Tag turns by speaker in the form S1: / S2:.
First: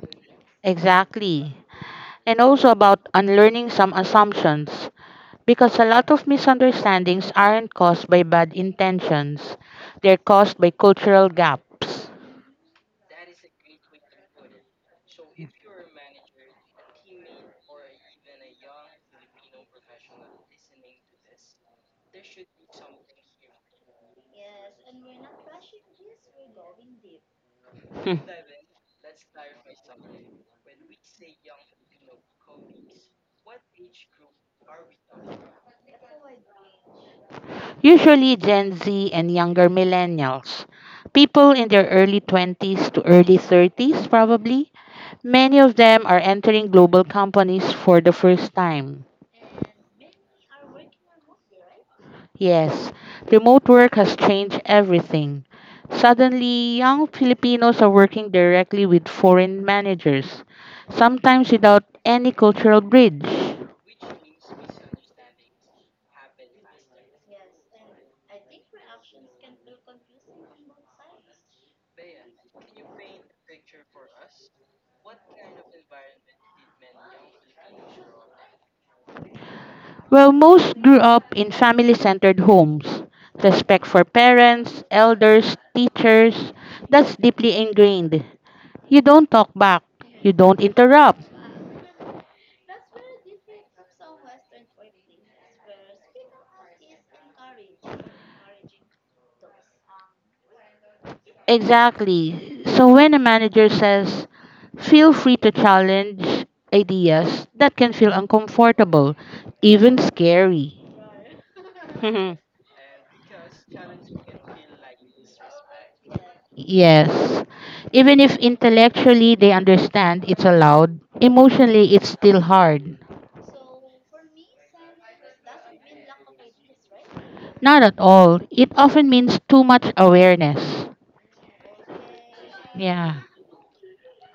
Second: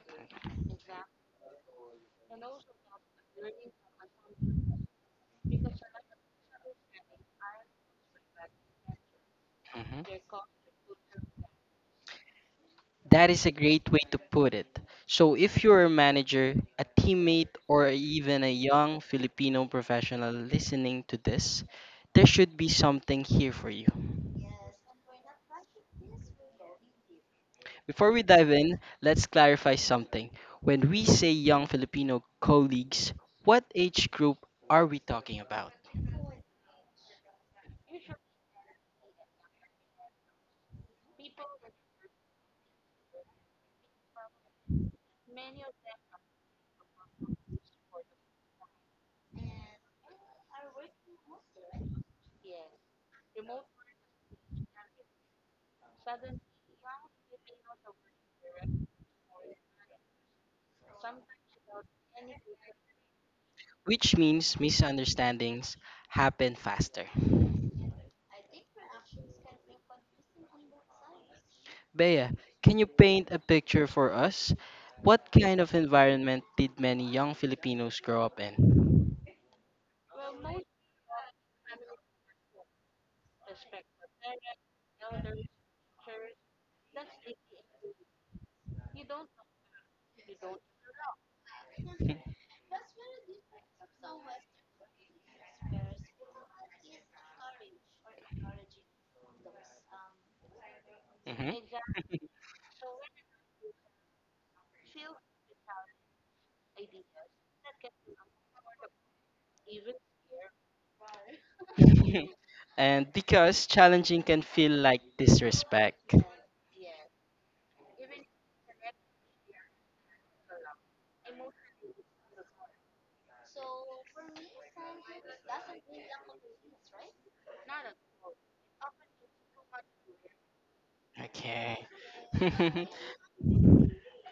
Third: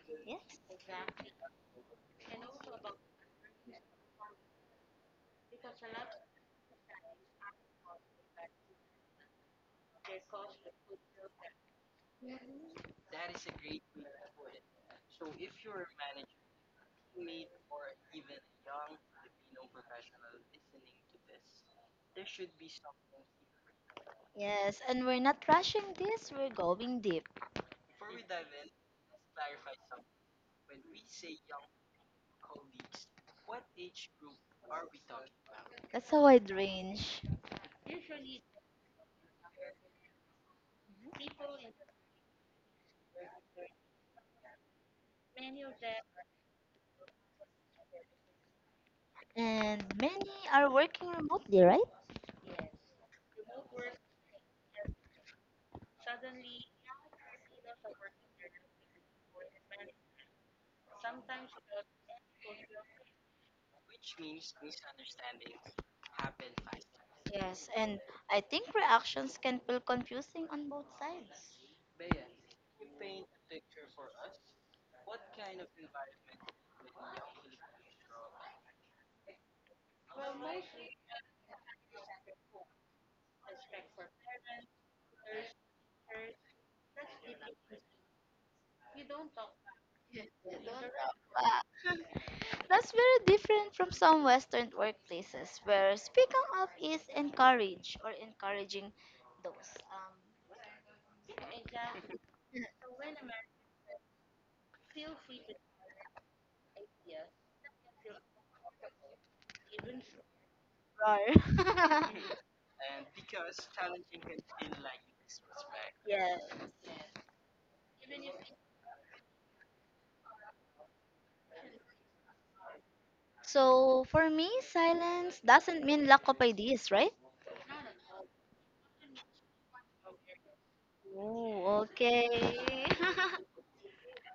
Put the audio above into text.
S1: Yes.
S2: Exactly. And also about unlearning some assumptions, because a lot of misunderstandings aren't caused by bad intentions, they're
S3: Mhm.
S2: caused by cultural gaps.
S3: That is a great way to put it. So, if you're a manager, a teammate, or even a young Filipino professional listening to this, there should be something here for you.
S1: Yes, and we're not rushing this, we're going deep.
S3: Before
S2: Hmm.
S3: we dive in, let's clarify something. When we say young Filipino colleagues, what age group are we talking about?
S1: That's a wide range.
S2: Usually Gen Z and younger millennials, people in their early 20s to early 30s, probably. Many of them are entering global companies for the first time.
S1: And many are working remotely, right?
S2: Yes, remote work has changed everything. Suddenly, young Filipinos are working directly with foreign managers, sometimes without any cultural bridge.
S3: Which means misunderstandings happen faster.
S1: Yes, and I think reactions can feel confusing on both sides.
S3: Bea, can you paint a picture for us? What kind of environment did many young Filipinos grow up in?
S2: While most grew up in family centered homes, respect for parents, elders, teachers, that's deeply ingrained. You don't talk back, you don't interrupt.
S1: That's very different from some Western workplaces where speaking up is encouraged or encouraging those
S3: Mhm.
S2: Exactly. So when a manager says, feel free to challenge ideas, that can feel uncomfortable, even scary.
S1: roar.
S3: And because challenging can feel like disrespect.
S1: yeah.
S2: Yes. Even if intellectually they understand it's allowed, emotionally it's still hard.
S1: So for me, silence doesn't mean lack of ideas, right?
S2: Not at all. It often means too much awareness.
S3: Okay.
S1: Oh, okay.
S2: Yeah.